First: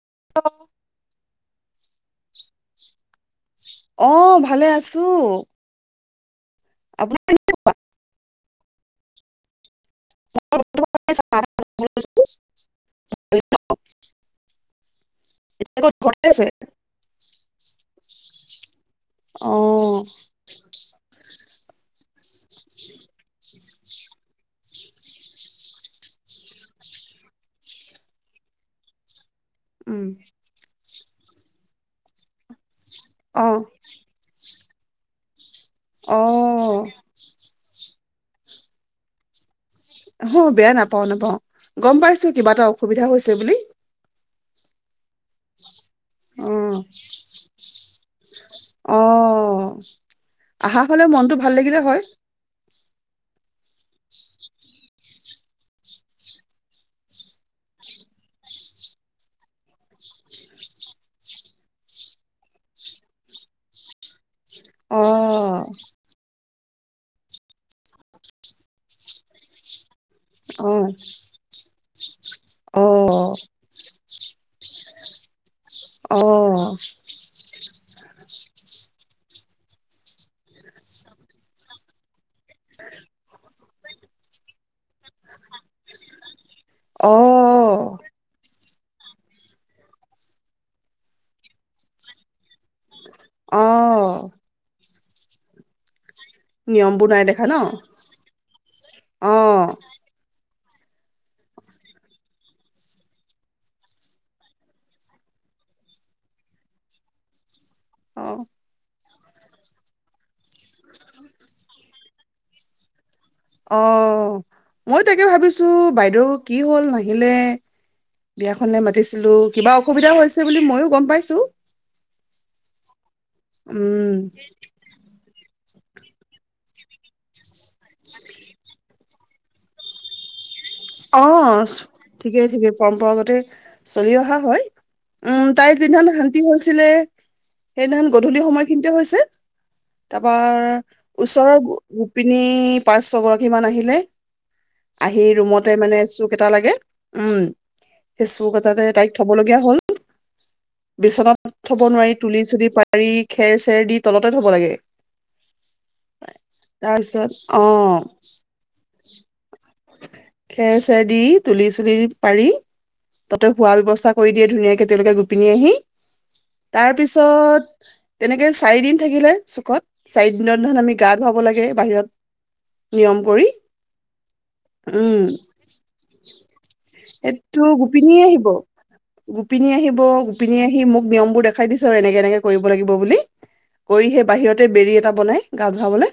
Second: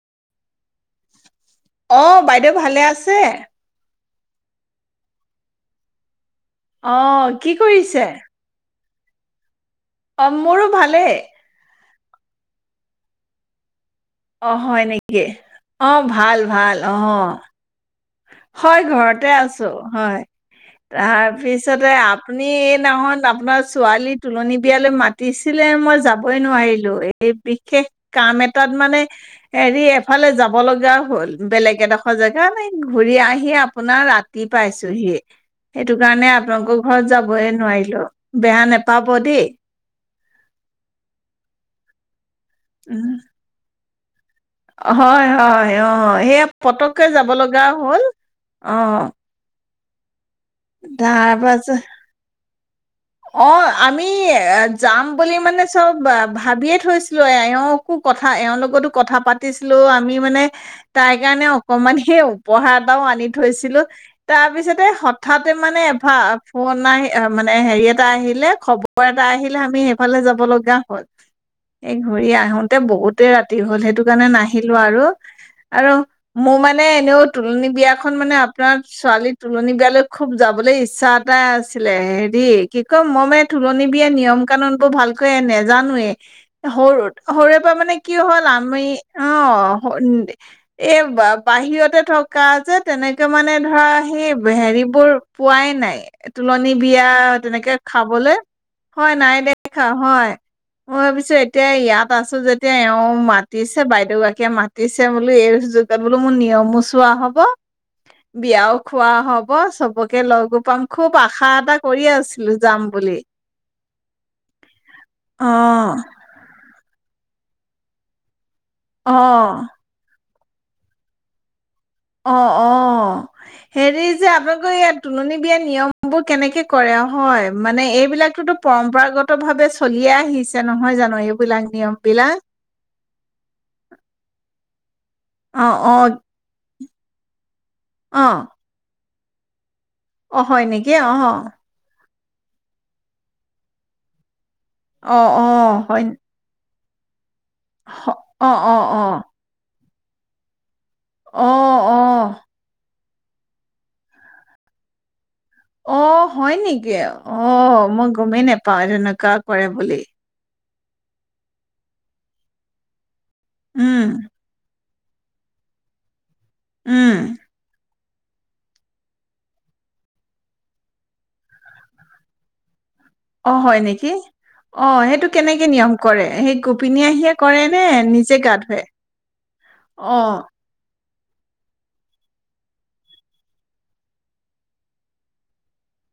[inaudible] অহ, বাইদেউ ভালে আছে? অহ, ভালে আছোঁ। অহ, কি কৰিছ চে। অহ, মোৰো ভালে ভালেই। আছে? [unintelligible] অহ, হয় নেকি, আগত অহ, ঘৰতে ভাল আছে? ভাল, অহ। হয়, ঘৰতে আছোঁ, অ', হয়, তাৰ পিছতে আ আপুনি এই নহয়, আপোনাৰ ছোৱালী তুলনী বিয়ালে মাতিছিলে, মই যাবই নোৱাৰিলোঁ এই বিশেষ কাম এটাত মানে হেৰি, উম, এফালে যাব লগা হ'ল, বেলেগ এডোখৰ জেগা নাই ঘুৰি আহি অ', আপোনাৰ ৰাতি পাইছোহি। সেইটো কাৰণে আপোনালোকৰ অ', ঘৰত যাবই নোৱাৰিলো, বেয়া নেপাব দেই। অহ, বেয়া নাপাওঁ নাপাওঁ, গম পাইছোঁ কিবা এটা অসুবিধা উম। হৈছে বুলি। হয়, হয়। অহ, সেয়া পটককে যাব লগা হ'ল। অ অহ। আহা হ'লে মনটো ভাল লাগিলে হয়। অহ, আমি যাম বুলি মানে চব ভাবিয়েই থৈছিলো, এওঁকো কথা এওঁৰ লগতো কথা পাতিছিলোঁ আমি মানে, তাই কাৰণে অকনমান সেই উপহাৰ এটাও আনি থৈছিলোঁ। তাৰপিছতে হঠাতে অ', মানে এফা অহ, নাই মানে হেৰিয়ে টা আহিলে, খবৰ এটা আহিলে আমি ফালে যাব লগা অ', হ'ল। এই ঘূৰি আহোতে বহুতেই অ', ৰাতি হ'ল সেইটো [unintelligible] কাণে নাহিলো আৰু। আৰু মোৰ অ', মানে এনেও তুলনী বিয়া [unintelligible] মানে আপোনাৰ ছোৱালী তোলনী বিয়ালৈ খুব যাবলৈ ইচ্ছা এটাই আছিলে হেৰি কি কয় মই মানে তোলনী বিয়া নিয়ম- কানুন বোৰ ভালকৈ নেজানোৱে। সৰুত সৰুৰে পৰা মানে অ', কি হ'ল আ আমি অ', স এই বা-বাহিৰতে থকা যে। তেনেকে মানে ধৰা অ', সেই হেৰি বোৰ পোৱাই নাই। তোলনী নিয়মবোৰ নাই বিয়াাত দেখা ন? তেনেকে খাবলৈ, হয় নাই অ', দেখা হয়। মই ভাবিছো এতিয়া ইয়াত আছো যেতিয়া এওঁ মাতিছে বাইদেউ গৰাকীয়ে মাতিছে বোলো এই সুযোগত বোলো মোৰ নিয়মো চোৱা হব, অ', বিয়াও খোৱা হব চবকে লগ পাম খুব আশা এটা কৰি আছো যাম বুলি। অ', মই তাকে অ ভাবিছো বাইদেউ কি হ'ল নাহ হিলে। বিয়াখনলৈ অ মাতিছিলো কিবা অসুবিধাহৈছে হেবুলি মইয়ো গম পাইছো। অ', অ', হেৰি উম যে আপোনালোকৰ ইয়াত তুলনী বিয়া নিয়ম বোৰ কেনেকে কৰে হয় মানে এইবিলাকতোতো পৰম্পৰাগত ভাৱে চলিয়ে আহিছে নহয় জানো এইবিলাক অ', নিয়ম বিলাক ঠিকেই ঠিকেই পৰম্পৰাগতে চলি অহা হয়, উম অ তাই অ যিদিনা শান্তি হ'ল ছিলে সেইদিনাখন অ গধূলি সময়খিনিতে হৈছে। অ তাপাৰ হয় নেকি অ ওচৰৰ গো গো পিনী পাঁচ ছগৰাকীমান আহিলে। অ', অ'। নে হয় চো কেটালাই কে উম। হ- অ সেইচুক অ এটাতে অ তাইক থব লগীয়া হ'ল। বিচনাত অ থব অ নোৱাৰি তুলি চুলি পা ৰি খেৰ চেৰ দি তলতে থব লাগে। অ' হয় নেকি অ', মই গমেই নেপাও তেনেকুৱা কৰে বুলি। খেৰ চেৰ দি তুলি চুলি পাৰি। তাতে শোৱা উম ব্যৱস্থা কৰি দিয়ে ধুনীয়াকে। তেওলোকে গোপিনী আহি তাৰ উম পিছত তেনেকে চাৰি দিন থাকিলে চুকত, চাৰি দিনত আমি গা ধুৱাব লাগে বাহিৰত। নিয়ম কৰি অহ হয় নেকি? অহ, উম সেইটো কেনেকে নিয়ম কৰে? সেই গোপিনীয়ে আহিয়ে কৰে সেইটো নে গোপিনীয়ে নিজে আহিব গাটো ধুৱে? গোপিনী আহিব অহ। গোপিনী আহি মোক নিয়মবোৰ দেখাই দিছে আৰু এনেকে এনেকে কৰিব লাগিব বুলি, কৰি সেই বাহিৰতে বেৰি এটা বনাই গা ধুৱাবলৈ,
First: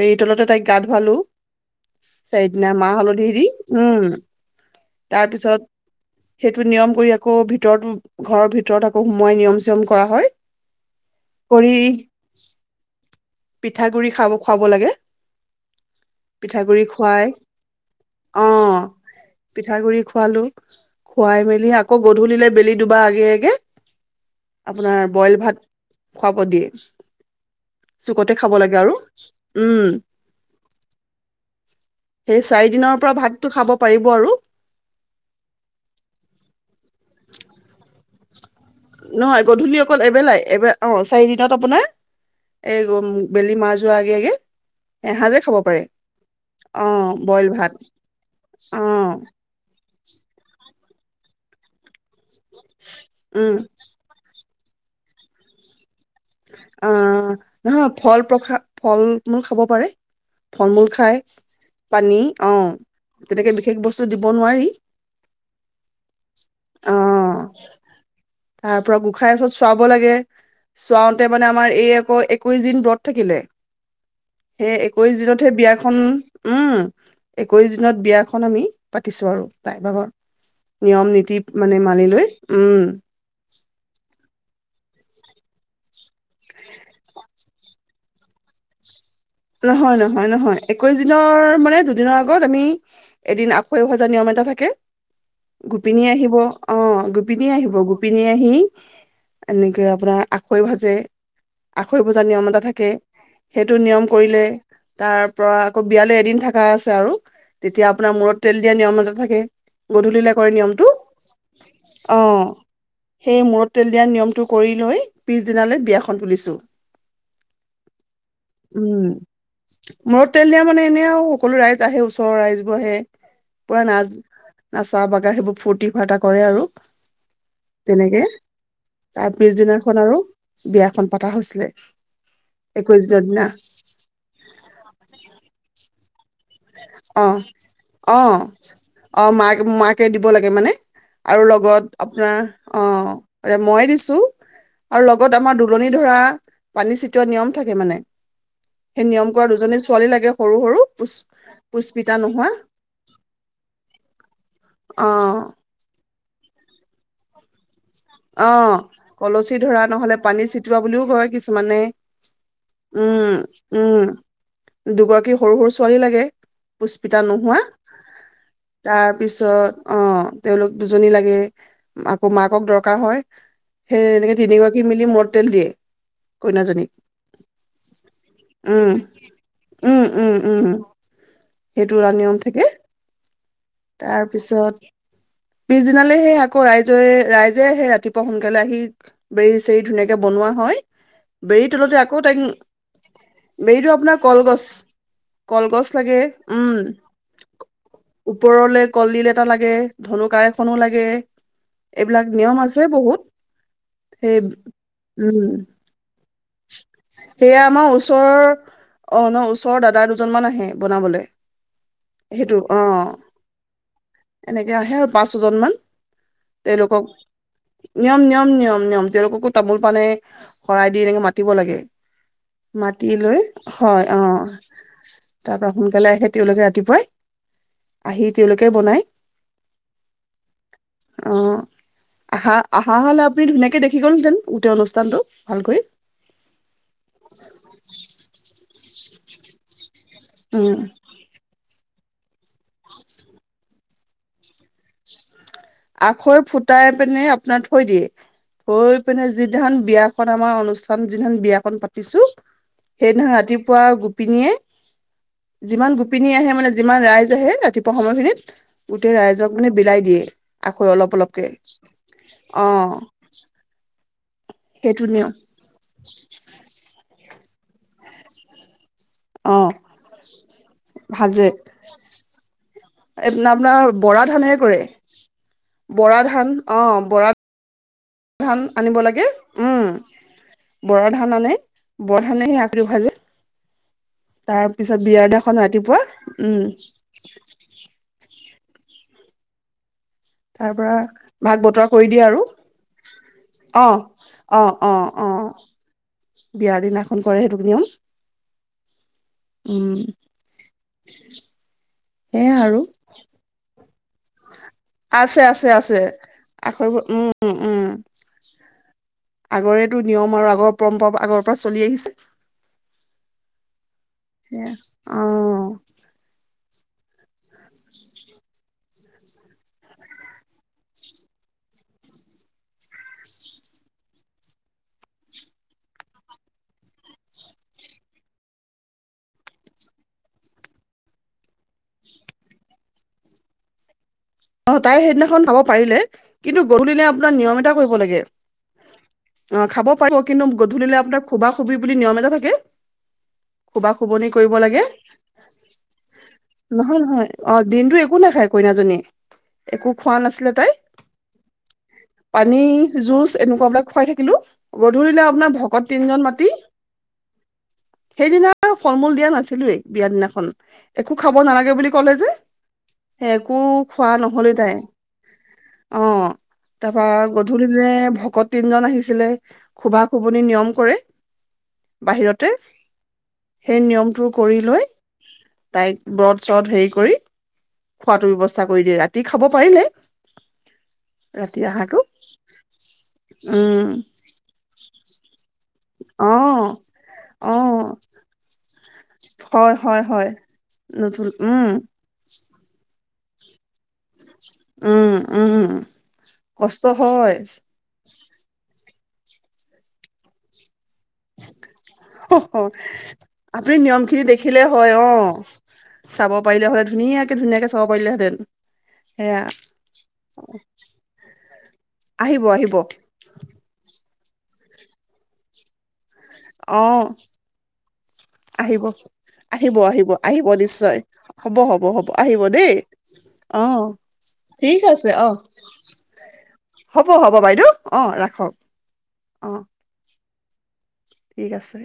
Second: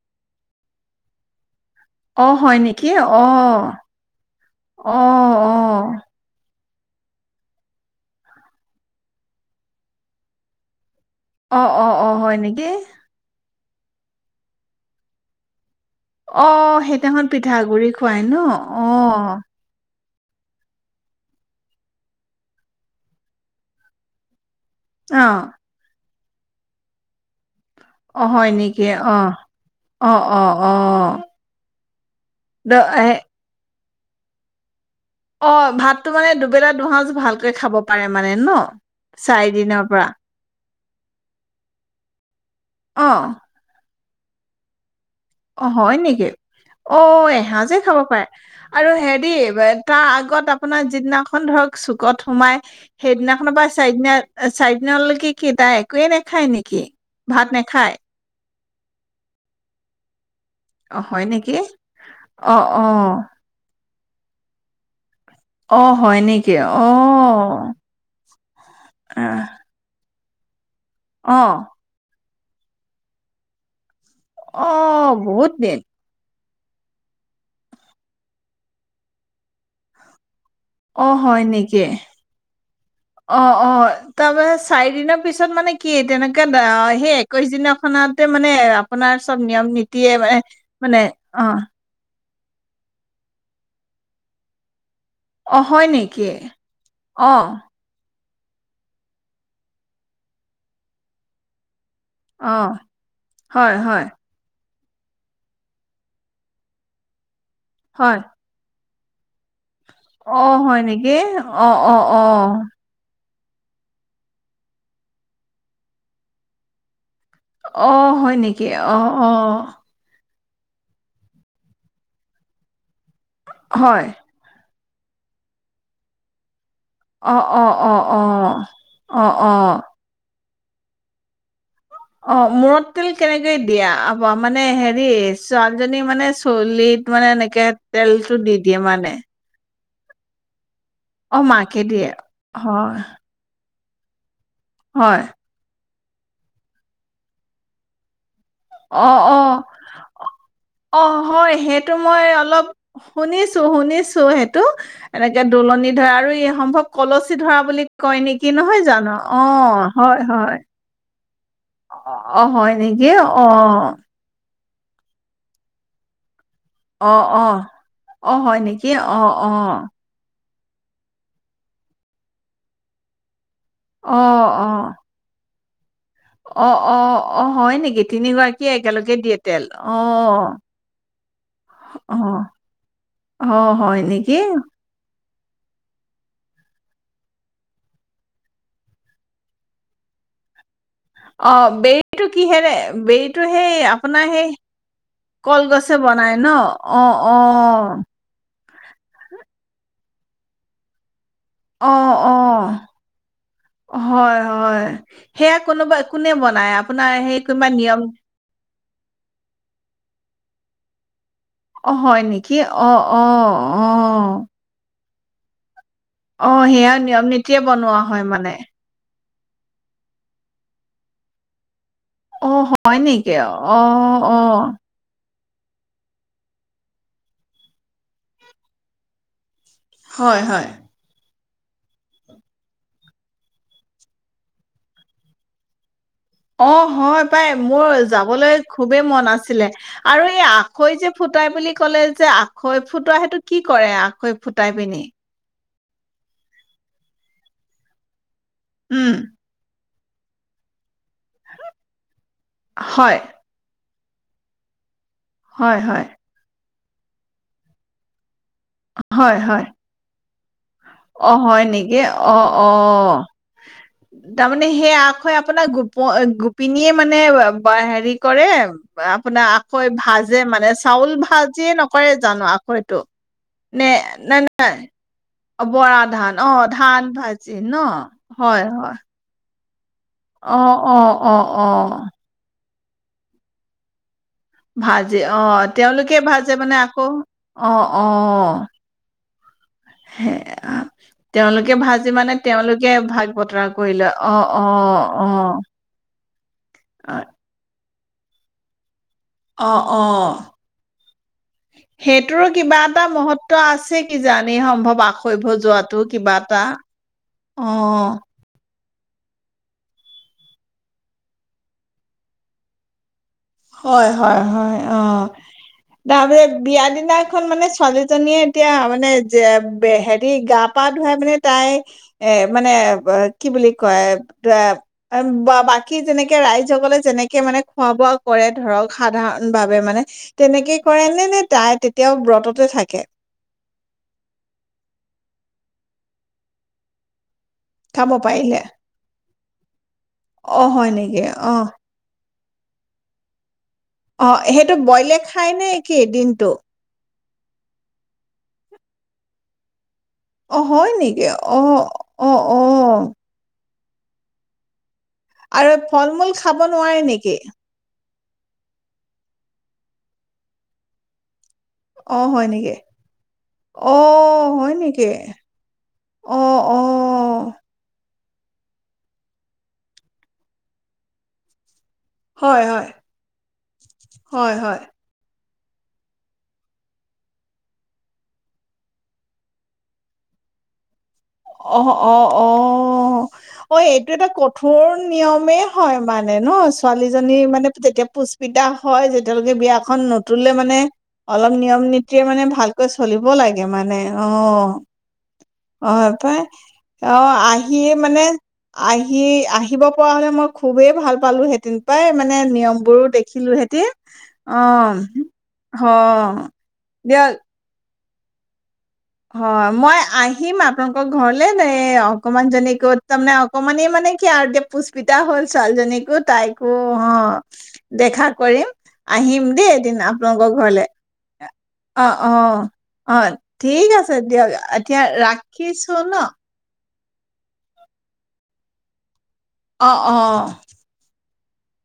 বেৰি তলতে তাইক গা ধুৱালো। অহ, হয় চাৰিদিনা নেকি। মাহ হালধি দি অহ, উম অহ, অহ। টো নিয়ম কৰি, আকৌ ভিতৰতো, ঘৰৰ ভিতৰত আকৌ সোমোৱাই নিয়ম-চিয়ম কৰা হয়। অহ কৰি অহ অহ, হয় নেকি? পিঠাগুৰি খাব খুৱাব লাগে। অহ, পিঠাগুৰি সেই খুৱাই সেইদিনাখন পিঠাগাগুৰি খুৱাই ন? অহ। গুৰি খুৱালোঁ, খুৱাই-মেলি আকৌ গধূলিলৈ বেলি দুবা আগে আগে আপোনাৰ অ বইল ভাত, খুৱাব দিয়ে। অহ, চুকতে হয় খাব লাগে নেকি। আৰু অহ, উম, অহ, অহ, অহ। সেই চাৰি দিনৰ পৰা ভাতটো খাব পাৰিব আৰু। অহ, ভাতো মানে দুবেলা দুসজ ভালকে খাব পাৰে। মানে ন নহয়, গধূলি চাৰিদিনৰ অকল পৰা এবেলাই। এবা অহ, চাৰি দিনত আপোনাৰ এই গম বেলি মাৰ যোৱা আগে আগে এসাঁজে খাব অহ, পাৰে হয় নেকি। অ', অহ, বইল ভাত এসাঁজেই খাব পাৰে। আৰু অ', হেৰি তাৰ আগত আপোনাৰ যিদিনাখন ধৰক চু কত সোমাই সেইদিনাখনৰ উম, পৰাই চাৰিদিনীয়া চাৰিদিনলৈকে কি তাই একোৱে নাখায় নেকি? অহ, ভাত নহয় নাখায়? ফল প্ৰখা ফল-মূল খাব পাৰে। ফল-মূল অ', খাই হয় নেকি? পানী, অ', অহ, অ', তেনেকে বিশেষ বস্তু দিব নোৱাৰি। অ', হয় নেকি অ', অহ। তাৰ চাওঁতে মানে আমাৰ এই আকৌ একৈশ দিন ব্ৰত থাকিলে। সেই একৈশ অ', দিনতহে বহুত দিন বিয়াখন উম, একৈশ দিনত বিয়াখন আমি পাতিছোঁ, আৰু তাই ভাগৰ। নিয়ম অ', নীতি হয় মানে নেকি। মানি লৈ উম অ', অ', তাৰমানে চাৰিদিনা পিছত মানে কি তেনেকে সেই একৈশ দিনা খানাতে মানে আপোনাৰ চব নিয়ম নহয, নীতিয়ে নহয, মানে নহয়, একৈশ মানে দিনৰ অ মানে দুদিনৰ আগত গত আমি, এদিন আখৈ ভজা নিয়ম এটা থাকে। অ হয় গোপিনী নেকি আহিব। অ', গোপিনী আহিব, গোপিনী নিয়েহি, এনেকে আপোনাৰ আখৈ ভাজে। আখৈ বজাৰ নিয়ম অ এটা থাকে। সেইটো হয় নিয়ম হয় তাৰ পৰা আকৌ, বিয়ালৈ এদিন থকা আছে আৰু তেতিয়া আপোনাৰ হয় মূৰত তেল দিয়া নিয়ম থাকে। গধূলিলে কৰে অ', হয় নিয়মটো নেকি অ', অ', অ'। সেই মূৰত তেল দিয়াৰ নিয়মটো কৰি লৈ, পিছদিনালৈ বিয়াখন তুলিছোঁ। অ', হয় নেকি কি, অ', অ। হোটেল দিয়া মানে এনেই আৰু, সকলো ৰাই আহে ওচৰৰ ৰাইজবোৰ আহে। পোৰা হয় নাজ আচা বাগা সেইবোৰ ফূৰ্তি ফাৰ্তা কৰে আৰু। অ', অ', অ', তেনেকে অ', তাৰ অ', অ। পিছদিনাখন আৰু বিয়াখন পতা হৈছিলে। অ', মূৰত একৈশ তেল দিনৰ দিনা কেনেকে দিয়া আবা, মানে হেৰি ছোৱালী জনী মানে চলিত অ মানে, এনেকে তেলতটো দি দিয়ে মানে। কে দিব লাগে মানে। অ আৰু মাকে লগত দিয়ে আপোনাৰ হয় অ মই দিছোঁ। আৰু হয় লগত আমাৰ দল ধৰা পানী চটিওৱা নিয়ম থাকে মানে। সেই অ নিয়ম অ কৰা দুজনী ছোৱালী লাগে সৰু- সৰু অ হয় - সেইটো মই অলপ শুনিছো- শুনিছো সেইটো অ এনেকে দুলনিত- সেয়া আৰু এই সম্ভৱ কলচী ধৰা বুলি- কয় নেকি অ নহয় জানো? কলচী ধৰা অ- নহলে হয়- পানী হয়। ছিটোৱা বুলিও কয় কিছুমানে অ'- অ' হয় নেকি? উম অ উম দুগৰাকী সৰু সৰু ছোৱালী লাগে। পুস্পিতা অ'- অ' নোহোৱা -অ' হয় নেকি তাৰ পিছত অ'-অ'। অ তেওঁলোক দুজনী লাগে, আকৌ মাকক দৰকাৰ। থকা হয়- সেই অ এনেকে অ তিনিগৰাকী মিলি মদ তেল দিয়ে অ' কইনাজনীক অ' অ' হয় নেকি? তিনিগৰাকীয়ে উম একেলগে দিয়ে তেল উম, উম, অ' উম, সেইটো এটা নিয়ম অ'। থাকে। অ' হয় তাৰ নেকি? পিছত পিছদিনালে সেই আকৌ ৰাইজে, ৰাইজে সেই ৰাতিপুৱা সোনকালে আহি বেৰি চেৰি ধুনীয়াকে বনোৱা হয়। বেৰি অ' তলতে আকৌ বেৰিটো তাইক কিহেৰে বেৰিটো সেই আপোনাৰ সেই কলগছ কলগছেৰে লাগে বনাই ন? অ' অ'। ওপৰলৈ কলডিল এটা লাগে, ধনু -কাড় এখনো লাগে। অ' এইবিলাক অ' নিয়ম আছে বহুত সেই হয় হয় উম, সেইয়া কোনোবা কোনে বনাই আপোনাৰ সেই সেয়া কোনোবা আমাৰ নিয়ম ওচৰৰ, অ' ন ওচৰৰ দাদা দুজনমান আহে। আহে বনাবলৈ। অ' হয় নেকি, অ' অ' অ'। এনেকে আহে আৰু পাঁচ ছয়জন মান। অ' সেয়া তেওঁলোকক নিয়ম নীতিয়ে বনোৱা হয় মানে? তেওঁলককো তামোল পানেৰে শৰাই দি এনেকে মাতি মাতিব লাগে। অ' হয় মাতি নেকি? লৈ হয় অ' অ'। তাৰ পৰা সোনকালে আহে তেওঁলোকে ৰাতিপুৱাই। আহি তেওঁলোকে বনায়। হয় হয়। অ' আহা, অহা হ'লে আপুনি ধুনীয়াকৈ দেখি গ'ল হেতেন গোটেই অনুষ্ঠানটো ভালকৈ। অ', হয় পাই, মোৰ যাবলৈ খুবেই মন আছ ছিলে। আৰু এই উম আখৈ যে ফুটাই বুলি ক'লে যে আখৈ ফুটোৱা সেইটো কি কৰে আখৈ ফুটাই পিনি? আখৈ ফুটাই পিনে আপোনাৰ থৈ দিয়ে। থৈ উম পিনে যিদিনাখন বিয়া এখন আমাৰ অনুচ যিদিনাখন বিয়াখন পাতিছোঁ, হয় সেইদিনাখন ৰাতিপুৱা আও গোপ পিনিয়ে হয় যিমান হয় গোপিনী আহে মানে যিমান ৰাইজ আহে, ৰাতিপুৱা সময়খিনিত গোটেই হয় ৰাইজক হয় মানে বিলাই দিয়ে। আখৈ অলপ অ' অলপকে হয় নেকি? অ, অ তাৰমানে সেই সেইটো নিও আখৈ আপোনাৰ গোপ গোপিনীয়ে মানে এ, বা হেৰি কৰে আপোনাৰ অ আখৈ ভাঁজে মানে, চাউল ভাজে ভাঁজিয়ে নকৰে জানো আখৈটো? এপ- আপোনাৰ নে বৰা নাই ধানেৰে নাই- কৰে বৰা ধান অ', ধান ভাজি ন' ধান হয়, হয়। আনিব লাগে উম। অ', অ', অ', অ' ভাঁজে ভাজে অ', ৰাতিপুৱা তেওঁলোকে ভাজে উম মানে আকৌ। অ', অ'। সে তাৰ পৰা ভাগ তেওঁলোকে বতৰা কৰি ভাজি দিয়ে মানে আৰু। তেওঁলোকে ভাগ বতৰা কৰি অ', লয় অ', অ', অ', বিয়াৰ দিনাখন কৰে সেইটো নিয়ম। অ', উম অ'। সেইটোৰো সেয়াই কিবা আৰু এটা মহত্ব আছে কিজানি সম্ভৱ আশৈ আছে আছে আছে ভজাৱাটো কিবা এটা, আখৈ বোৰ- উম অ'। আগৰেটো নিয়ম আৰু আগৰ পৰম্পৰা, আগৰ পৰা চলি আহিছে। হয় হয় সেয়া হয়, অ', তাপৰে বিয়া দিনাখন মানে ছোৱালীজনীয়ে এতিয়া মানে যে হেৰি গা পা ধুৱাই মানে তাই, এ, মানে কি বুলি কয়, বাকী যেনেকে ৰাইজসকলে যেনেকে মানে খোৱা বোৱা কৰে ধৰক সাধাৰণ ভাৱে মানে, তেনেকে কৰে নে, নে তাই তেতিয়াও ব্ৰততে থাকে? অ', তাই সেইদিনাখন খাব পাৰিলে, কিন্তু গধূলিলে কিবা নিয়ম এটা কৰিব খাব লাগে পাৰিলে অ', খাব পাৰিব কিন্তু অ হয় গধূলিলে নেকি আপোনাৰ খোবা অ খুবি নিয়ম এটা থা কি? অ', সেইটো ব'ইলে খাই নে কি দিনটো? নহয় নহয় অ', দিনটো একো নাখায় কইনাজনী। একো খোৱা নাছিলে অ', তাই হয় নেকি অহ, অহ, পানী অহ। জুচ এনেকুৱা বিলাক খুৱাই থাকিলো। গধূলিলে আপোনাৰ আৰু ভকত তিনজন ফল-মূল মাতি খাব নোৱাৰি নেকি? সেইদিনা ফল মূল দিয়া নাছিলোৱে, বিয়া দিনাখন, একো খাব কৰিব নালাগে বুলি ক'লে অ যে। হয় নেকি সে একো অ খোৱা নহলেই হয় তাই, নেকি অ', তাৰাপা গধূলি যে ভকত তিনজন আহিছিলে, খোবা খোবনি নিয়ম কৰে। বাহিৰতে, হয় হয় সেই নিয়মটো হয় কৰি হয় লৈ তাইক ব্ৰদ চ্ৰদ হেৰি কৰি, খোৱাতো ব্যৱস্থা কৰি দিয়ে ৰাতি খাব পাৰিলে। ৰাতি অ', আহাৰটো অ', অ', উম এইটো এটা কঠোৰ নিয়মে হয় মানে অ ন'? ছোৱালীজনী অ মানে যেতিয়া পুষ্পিতা হয় যেতিয়ালোকে হয় বিয়াখন হয় হয় নতুলে মানে নতুন অলপ উম নিয়ম নীতিয়ে মানে ভালকৈ চলিব লাগে মানে। অ'। উম উম হয় পায়, কষ্ট অ', হয় আহিয়ে মানে আহি আহিব পৰা হ'লে মই খুবেই ভাল পালো হেতিন প্ৰায় মানে নিয়মবোৰো দেখিলো আপুনি হেতিন, নিয়ম খিনি অ, দেখিলে হয় অ, চাব পাৰিলে হ'লে ধুনীয়াকে দিয়ক ধুনীয়াকে [unintelligible] সেয়া হয়, মই আহিম আপোনালোকৰ ঘৰলে এ, আহিব অকমান আহিব জনীকো তাৰমানে অকমানি মানে কিআৰু এতিয়া পুষ্পিতা হ'ল ছোৱালীজনীকোত তাইকো অ দেখা কৰিম, আহিব আহিম দেই আহিব এদিন আহিব আহিব আপোনালোকৰ ঘৰলে। নিশ্চয় হ'ব হ'ব হ'ব অ', আহিব অ', দেই অ', ঠিক আছে দিয়ক, ঠিক এতিয়া আছে অ ৰাখিছো ন'। হ'ব, হ'ব, বাইদেউ, অ ৰাখক। অ', অ'। ঠিক আছে।